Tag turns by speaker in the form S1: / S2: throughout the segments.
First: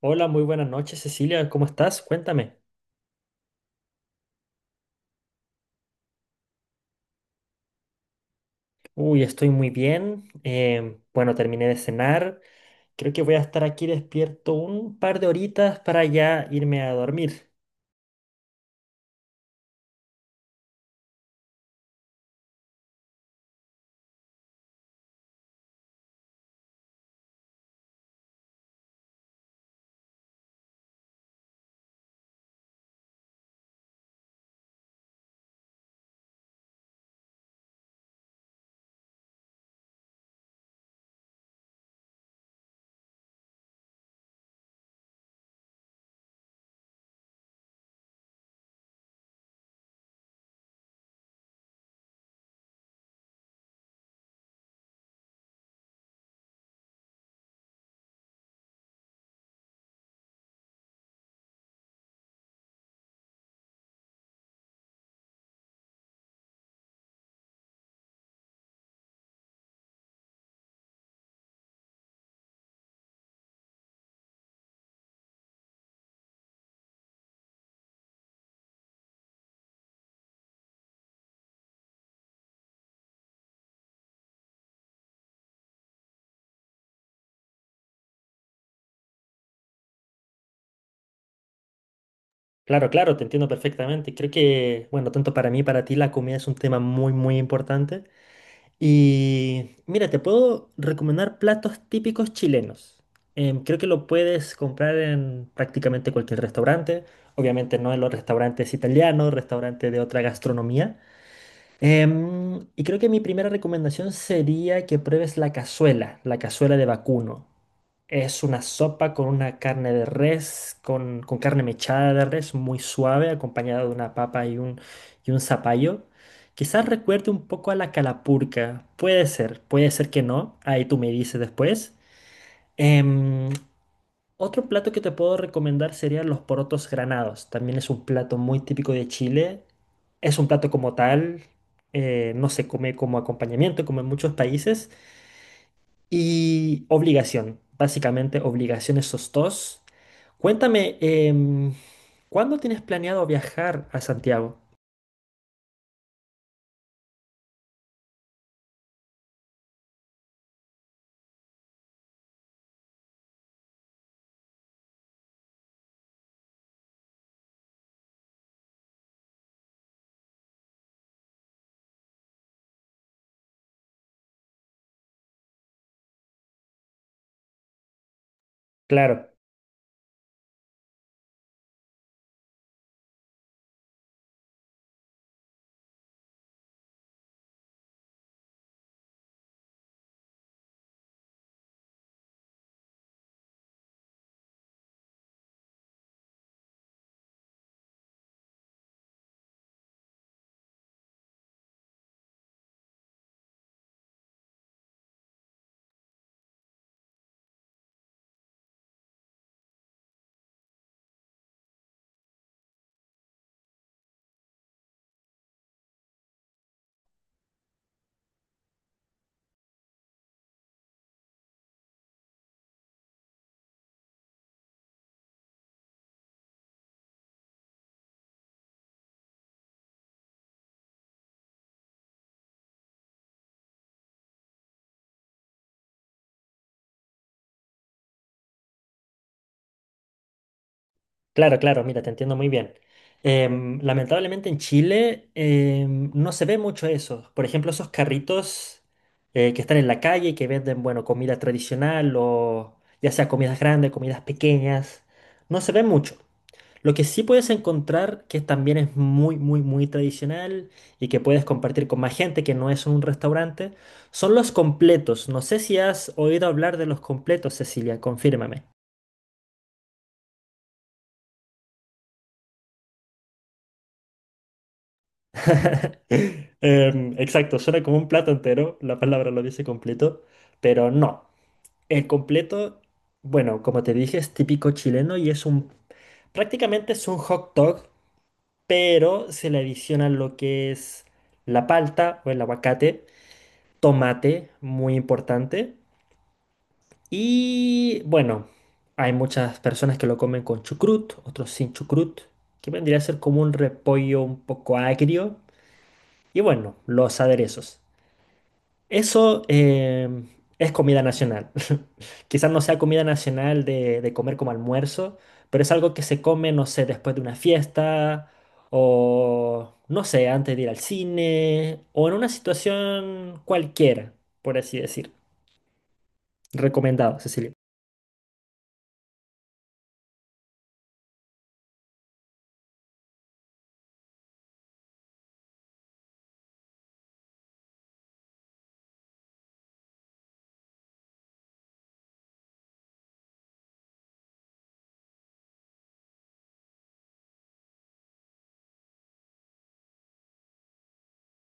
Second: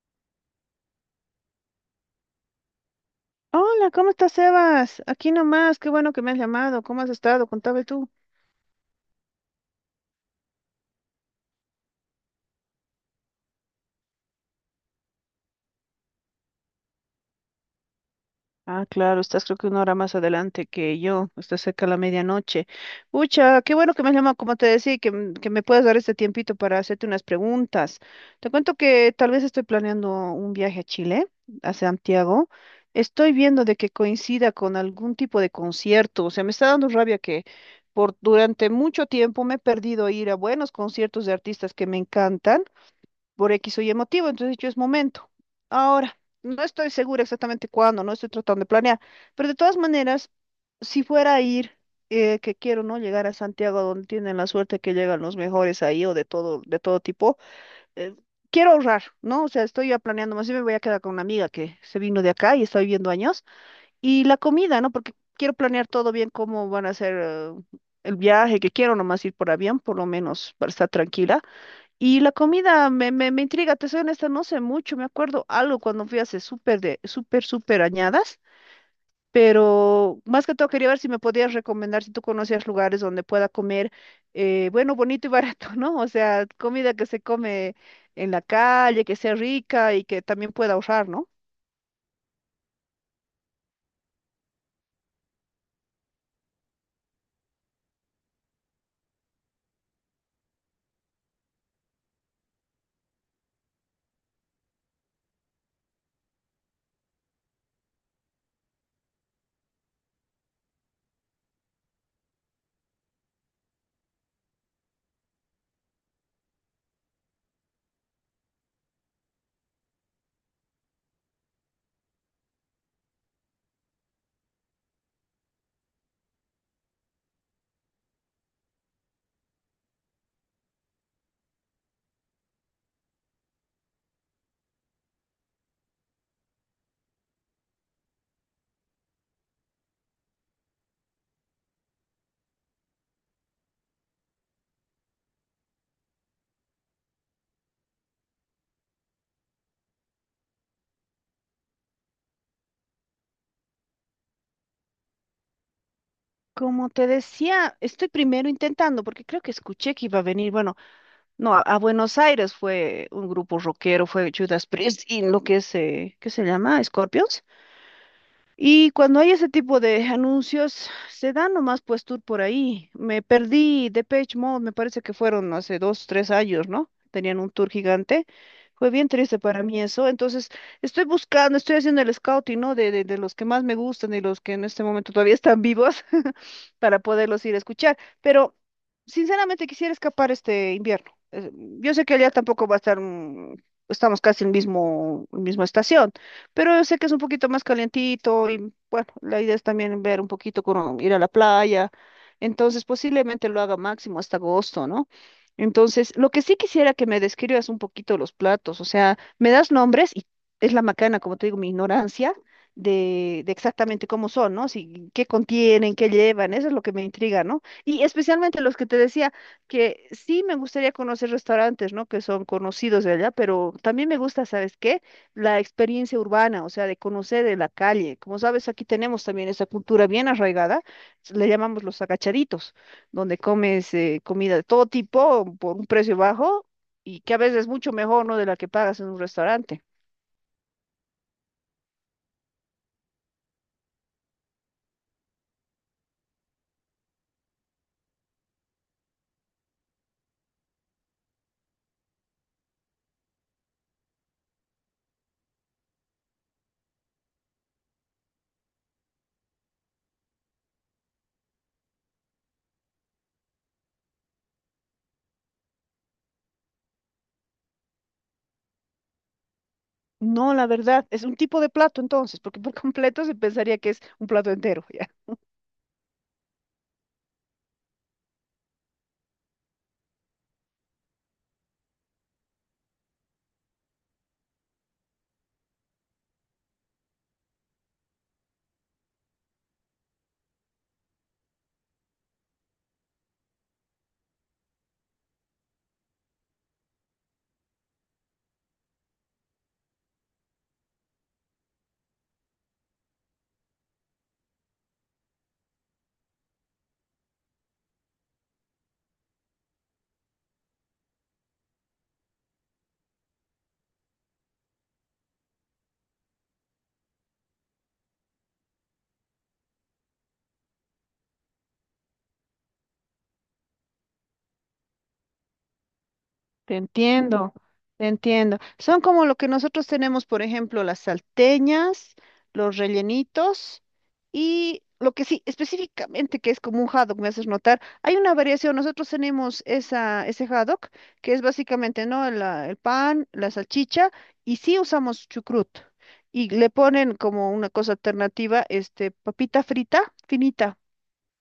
S1: Hola, muy buenas noches, Cecilia. ¿Cómo estás? Cuéntame.
S2: Hola, ¿cómo estás, Sebas? Aquí nomás, qué bueno que me has llamado. ¿Cómo has estado? Contame tú.
S1: Uy, estoy muy bien. Bueno, terminé de cenar. Creo que voy a estar aquí despierto un par de horitas para ya irme a dormir.
S2: Ah, claro, estás creo que una hora más adelante que yo, estás cerca de la medianoche. Ucha, qué bueno que me has llamado, como te decía, y que, que me puedas dar este tiempito para hacerte unas preguntas. Te cuento que tal vez estoy planeando un viaje a Chile, a Santiago. Estoy viendo de que coincida con algún tipo de concierto. O sea, me está dando rabia que por durante mucho tiempo me he perdido ir a buenos conciertos de artistas que me encantan por X o Y motivo, entonces yo es momento. Ahora, no estoy segura exactamente cuándo, no estoy tratando de planear, pero de todas maneras, si fuera a ir, que quiero, ¿no? Llegar a Santiago, donde tienen la suerte que llegan los mejores ahí o de todo tipo, eh, quiero ahorrar, ¿no? O sea, estoy ya planeando, más bien me voy a quedar con una amiga que se vino de acá y está viviendo años, y la comida, ¿no? Porque quiero planear todo bien, cómo van a ser el viaje que quiero nomás ir por avión, por lo menos para estar tranquila, y la comida me intriga, te soy honesta, no sé mucho, me acuerdo algo cuando fui hace súper, súper añadas, pero más que todo quería ver si me podías recomendar, si tú conocías lugares donde pueda comer, bueno, bonito y barato, ¿no? O sea, comida que se come en la calle, que sea rica y que también pueda ahorrar, ¿no?
S1: Claro, claro, te entiendo perfectamente. Creo que, bueno, tanto para mí, para ti, la comida es un tema muy, muy importante. Y mira, te puedo recomendar platos típicos chilenos. Creo que lo puedes comprar en prácticamente cualquier restaurante. Obviamente no en los restaurantes italianos, restaurantes de otra gastronomía. Y creo que mi primera recomendación sería que pruebes la cazuela de vacuno. Es una sopa con una carne de res, con carne mechada de res, muy suave, acompañada de una papa y y un zapallo. Quizás recuerde un poco a la calapurca. Puede ser que no. Ahí tú me dices después. Em, Otro plato que te puedo recomendar serían los porotos granados. También es un plato muy típico de Chile. Es un plato como tal, no se come como acompañamiento, como en muchos países. Y obligación, básicamente obligación esos dos. Cuéntame, ¿cuándo tienes planeado viajar a Santiago?
S2: Como te decía, estoy primero intentando, porque creo que escuché que iba a venir, bueno, no, a Buenos Aires fue un grupo rockero, fue Judas Priest y lo que es, ¿qué se llama? Scorpions. Y cuando hay ese tipo de anuncios, se dan nomás pues tour por ahí. Me perdí Depeche Mode, me parece que fueron hace dos, tres años, ¿no? Tenían un tour gigante. Fue bien
S1: Claro.
S2: triste para mí eso. Entonces, estoy buscando, estoy haciendo el scouting, ¿no? De los que más me gustan y los que en este momento todavía están vivos. Para poderlos ir a escuchar. Pero sinceramente quisiera escapar este invierno. Yo sé que allá tampoco va a estar, estamos casi en mismo, en misma estación, pero yo sé que es un poquito más calientito y bueno, la idea es también ver un poquito, ir a la playa. Entonces posiblemente lo haga máximo hasta agosto, ¿no? Entonces, lo que sí quisiera que me describas un poquito los platos, o sea, me das nombres y es la macana, como te digo, mi ignorancia, de exactamente cómo son, ¿no? Si, qué contienen, qué llevan, eso es lo que me intriga, ¿no? Y especialmente los que te decía que sí me gustaría conocer restaurantes, ¿no? Que son conocidos de allá, pero también me gusta, ¿sabes qué? La experiencia urbana, o sea, de conocer de la calle. Como sabes, aquí tenemos también esa cultura bien arraigada, le llamamos los agachaditos, donde comes comida de todo tipo por un precio bajo. Y que a veces es mucho mejor, ¿no? De la que pagas en un restaurante.
S1: Claro, claro, mira, te entiendo muy bien. Lamentablemente en Chile no se ve mucho eso. Por ejemplo, esos carritos que están en la calle y que venden, bueno, comida tradicional o ya sea comidas grandes, comidas pequeñas, no se ve mucho. Lo que sí puedes encontrar que también es muy, muy, muy tradicional y que puedes compartir con más gente que no es un restaurante, son los completos. No sé si has oído hablar de los completos, Cecilia, confírmame.
S2: No, la verdad, es un tipo de plato entonces, porque por completo se pensaría que es un plato entero, ya.
S1: Exacto, suena como un plato entero, la palabra lo dice completo, pero no. El completo, bueno, como te dije, es típico chileno y es un, prácticamente es un hot dog, pero se le adiciona lo que es la palta o el aguacate, tomate, muy importante, y bueno, hay muchas personas que lo comen con chucrut, otros sin chucrut, que vendría a ser como un repollo un poco agrio, y bueno, los aderezos. Eso es comida nacional. Quizás no sea comida nacional de comer como almuerzo, pero es algo que se come, no sé, después de una fiesta o, no sé, antes de ir al cine o en una situación cualquiera, por así decir.
S2: Te
S1: Recomendado, Cecilia.
S2: entiendo, te entiendo. Son como lo que nosotros tenemos, por ejemplo, las salteñas, los rellenitos y lo que sí, específicamente que es como un haddock, me haces notar. Hay una variación, nosotros tenemos esa, ese haddock, que es básicamente, ¿no? El pan, la salchicha y sí usamos chucrut. Y le ponen como una cosa alternativa, este, papita frita, finita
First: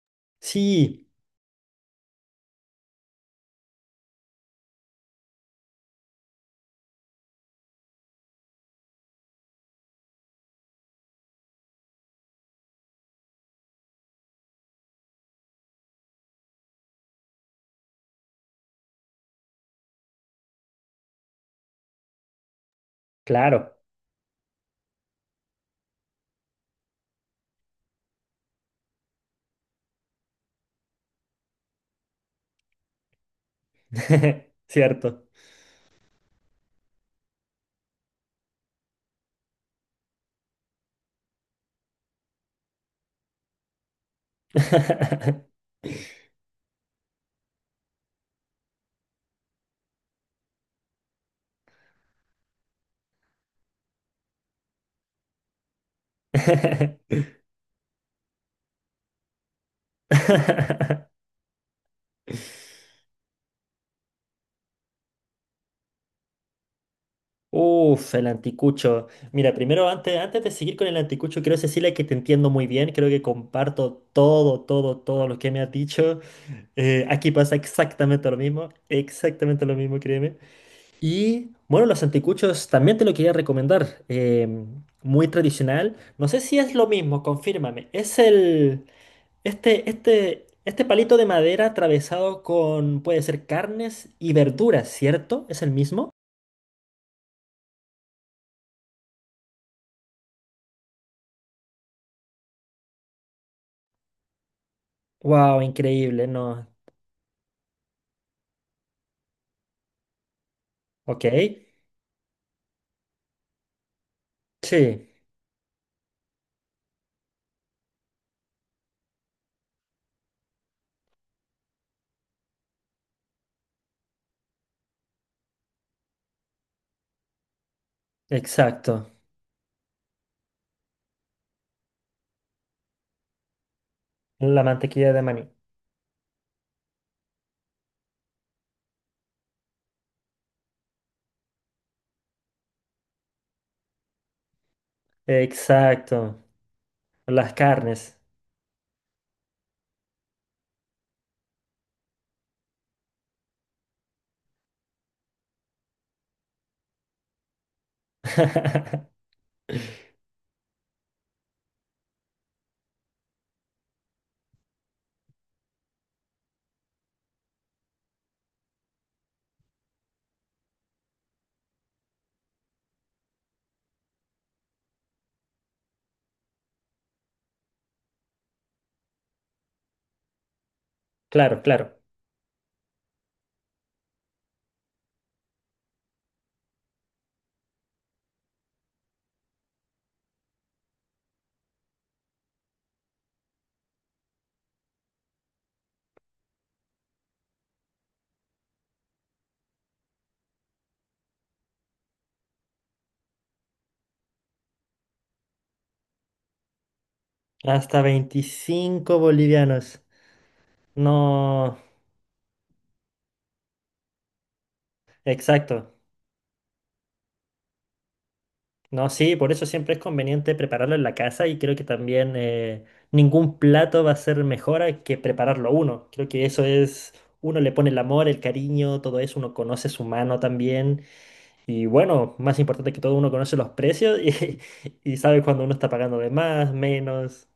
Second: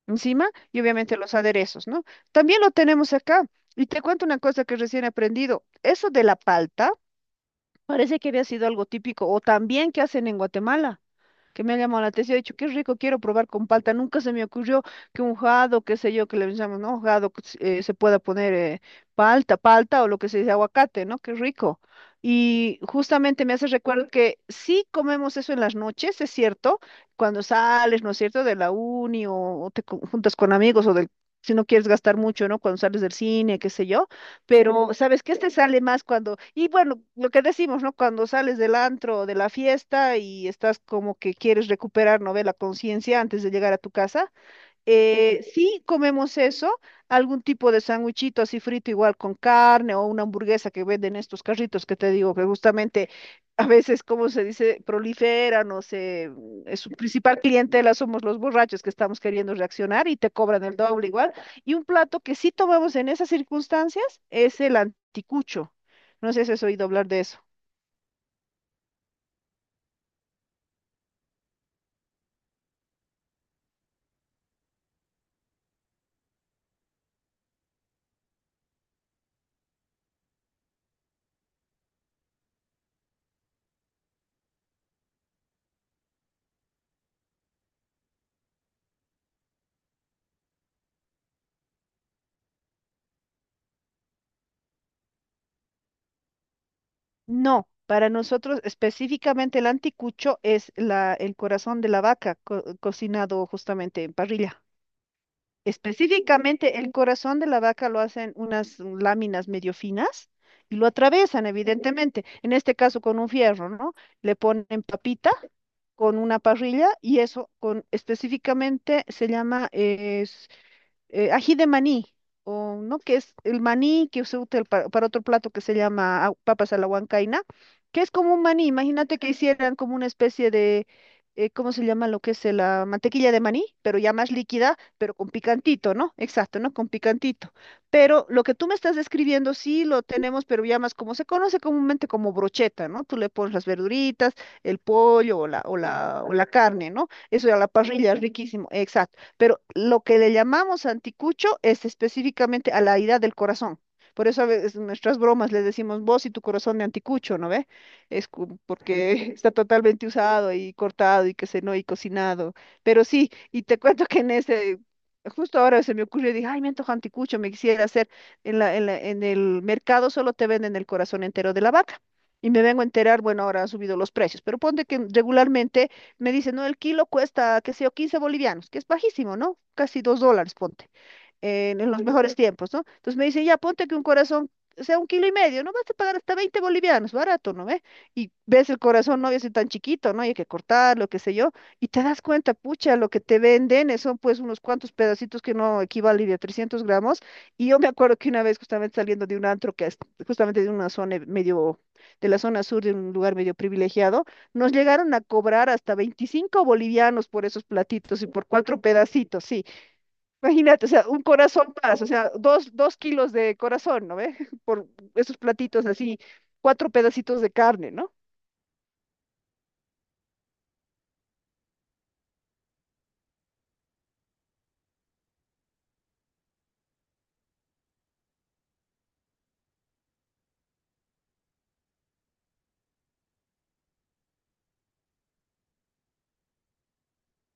S2: encima y
S1: Sí,
S2: obviamente los aderezos, ¿no? También lo tenemos acá. Y te cuento una cosa que recién he aprendido. Eso de la palta parece que había sido algo típico o también que hacen en Guatemala, que me ha llamado la atención. He dicho, qué rico, quiero probar con palta. Nunca se me ocurrió que un jado, qué sé yo, que le llamamos, ¿no? Jado, que se se pueda poner palta, palta, o lo que se dice aguacate, ¿no? Qué rico. Y justamente me hace
S1: claro,
S2: recuerdo que sí comemos eso en las noches, es cierto, cuando sales, ¿no es cierto?, de la uni o te juntas con amigos o del, si no quieres gastar mucho, ¿no?, cuando sales del cine, qué sé yo, pero sabes
S1: cierto.
S2: que este sale más cuando, y bueno, lo que decimos, ¿no? Cuando sales del antro o de la fiesta y estás como que quieres recuperar, ¿no? Ve la conciencia antes de llegar a tu casa. Sí comemos eso, algún tipo de sándwichito así frito igual con carne o una hamburguesa que venden estos carritos que te digo, que justamente a veces, como se dice, proliferan es su principal clientela somos los borrachos que estamos queriendo reaccionar y te cobran el doble igual. Y un plato que sí tomamos en esas circunstancias es el anticucho. No sé si has oído hablar de eso.
S1: Uf, el anticucho. Mira, primero, antes, antes de seguir con el anticucho, quiero decirle que te entiendo muy bien. Creo que comparto todo, todo, todo lo que me has dicho. Aquí pasa exactamente lo mismo, créeme. Y bueno, los anticuchos también te lo quería recomendar. Muy tradicional. No sé si es lo mismo, confírmame. Es el, este palito de madera atravesado con, puede ser carnes y verduras, ¿cierto? ¿Es el mismo?
S2: No, para nosotros específicamente el anticucho es el corazón de la vaca cocinado justamente en parrilla.
S1: Wow, increíble, no.
S2: Específicamente el corazón de la vaca lo hacen unas láminas medio finas y lo
S1: Ok,
S2: atraviesan evidentemente. En este caso con un fierro, ¿no? Le ponen
S1: sí,
S2: papita con una parrilla y eso con específicamente se llama ají de maní, o no, que es el maní que se usa para otro plato que se llama papas a la huancaina, que es como un maní.
S1: exacto.
S2: Imagínate que hicieran como una especie de, ¿cómo se llama lo que es la mantequilla de maní? Pero ya más
S1: La
S2: líquida,
S1: mantequilla
S2: pero
S1: de
S2: con
S1: maní.
S2: picantito, ¿no? Exacto, ¿no? Con picantito. Pero lo que tú me estás describiendo sí lo tenemos, pero ya más como se conoce comúnmente como brocheta, ¿no? Tú le pones las verduritas, el pollo
S1: Exacto.
S2: o la carne, ¿no?
S1: Las
S2: Eso a la parrilla,
S1: carnes.
S2: riquísimo. Exacto. Pero lo que le llamamos anticucho es específicamente a la herida del corazón. Por eso a veces en nuestras bromas le decimos vos y tu corazón de anticucho, ¿no ve? Porque está totalmente usado y cortado y que se no y cocinado. Pero sí, y te cuento que en ese, justo ahora se me ocurrió, dije, ay, me antoja anticucho, me quisiera hacer. En el mercado solo te venden el corazón entero de la vaca. Y me vengo a enterar, bueno, ahora han subido los precios, pero ponte que regularmente me dice, no, el kilo cuesta, qué sé yo, 15 bolivianos, que es bajísimo, ¿no? Casi 2 dólares, ponte
S1: Claro,
S2: en
S1: claro.
S2: los mejores tiempos, ¿no? Entonces me dicen, ya ponte que un corazón sea un kilo y medio, no vas a pagar hasta 20 bolivianos, barato, ¿no ve? Y ves el corazón, no, ya es tan chiquito, ¿no? Y hay que cortarlo, qué sé yo, y te das cuenta, pucha, lo que te venden son pues unos cuantos pedacitos que no equivalen a 300 gramos, y yo me acuerdo que una vez justamente saliendo de un antro que es justamente de una zona medio, de la zona sur, de un lugar medio privilegiado, nos llegaron a cobrar hasta 25 bolivianos por esos
S1: Hasta
S2: platitos y por cuatro
S1: veinticinco
S2: pedacitos, sí.
S1: bolivianos.
S2: Imagínate, o sea, un corazón
S1: No,
S2: más, o sea, 2 kilos de corazón, ¿no ve? Por esos platitos
S1: exacto.
S2: así, cuatro pedacitos de carne, ¿no?
S1: No, sí, por eso siempre es conveniente prepararlo en la casa y creo que también ningún plato va a ser mejor a que prepararlo uno. Creo que eso es, uno le pone el amor, el cariño, todo eso, uno conoce su mano también. Y bueno, más importante que todo, uno conoce los precios y, y sabe cuando uno está pagando de más, menos.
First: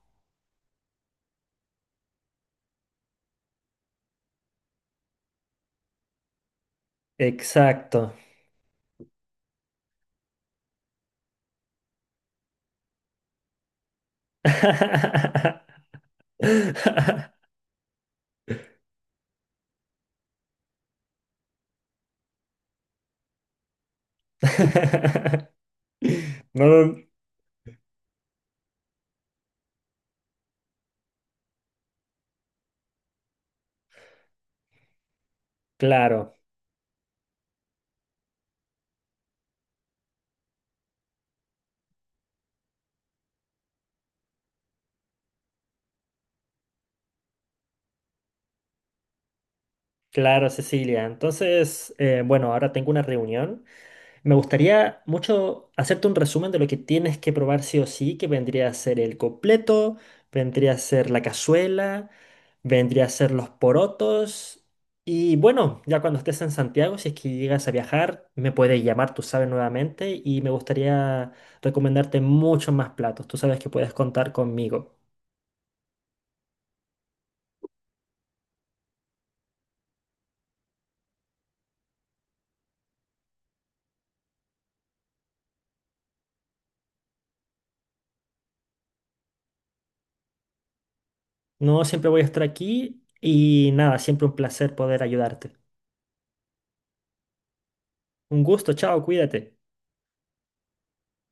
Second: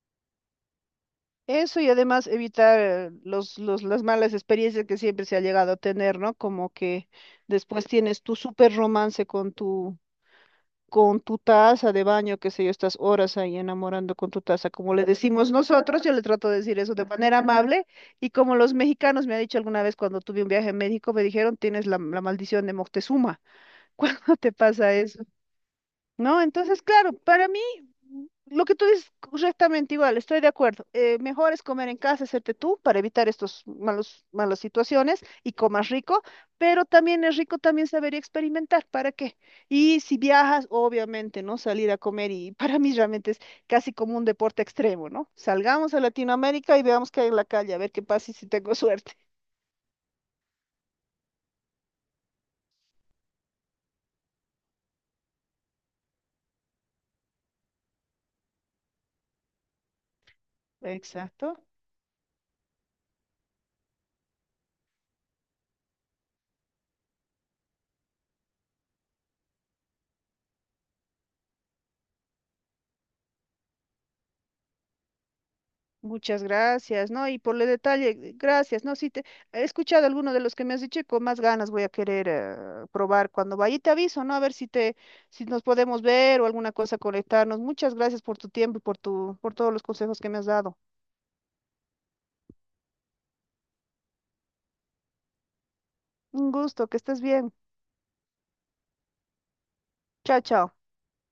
S2: Eso y además evitar las malas experiencias que siempre se ha llegado a tener, ¿no? Como que después
S1: Exacto.
S2: tienes tu súper romance con tu taza de baño, qué sé yo, estás horas ahí enamorando con tu taza, como le decimos nosotros, yo le trato de decir eso de manera amable, y como los mexicanos me han dicho alguna vez cuando tuve un viaje a México, me dijeron, tienes la maldición de Moctezuma. Cuando te pasa eso, ¿no?
S1: No,
S2: Entonces,
S1: no,
S2: claro, para mí, lo que tú dices correctamente igual, estoy de acuerdo. Mejor es comer en casa, hacerte tú, para evitar estos malos, malas situaciones, y comas rico,
S1: claro,
S2: pero también es rico también saber y experimentar, ¿para qué? Y si viajas, obviamente, ¿no? Salir a comer y para mí realmente es casi como un deporte extremo, ¿no? Salgamos a Latinoamérica y veamos qué hay en la calle, a ver qué pasa y si tengo suerte.
S1: claro, Cecilia. Entonces, bueno, ahora tengo una reunión. Me gustaría mucho hacerte un resumen de lo que tienes que probar sí o sí, que vendría a ser el completo, vendría a ser la
S2: Exacto.
S1: cazuela, vendría a ser los porotos. Y bueno, ya cuando estés en Santiago, si es que llegas a viajar, me puedes llamar, tú sabes, nuevamente, y me gustaría recomendarte muchos más platos. Tú sabes que puedes contar conmigo.
S2: Muchas gracias, ¿no? Y por el detalle, gracias, ¿no? Si te he escuchado alguno de los que me has dicho, y con más ganas voy a querer probar cuando vaya. Y te aviso, ¿no? A ver si te, si nos podemos ver o alguna cosa conectarnos. Muchas gracias por tu tiempo y por tu, por todos los consejos que me has dado.
S1: No siempre voy a estar aquí y nada, siempre un placer poder ayudarte.
S2: Un gusto, que estés bien.
S1: Un gusto, chao, cuídate.
S2: Chao, chao.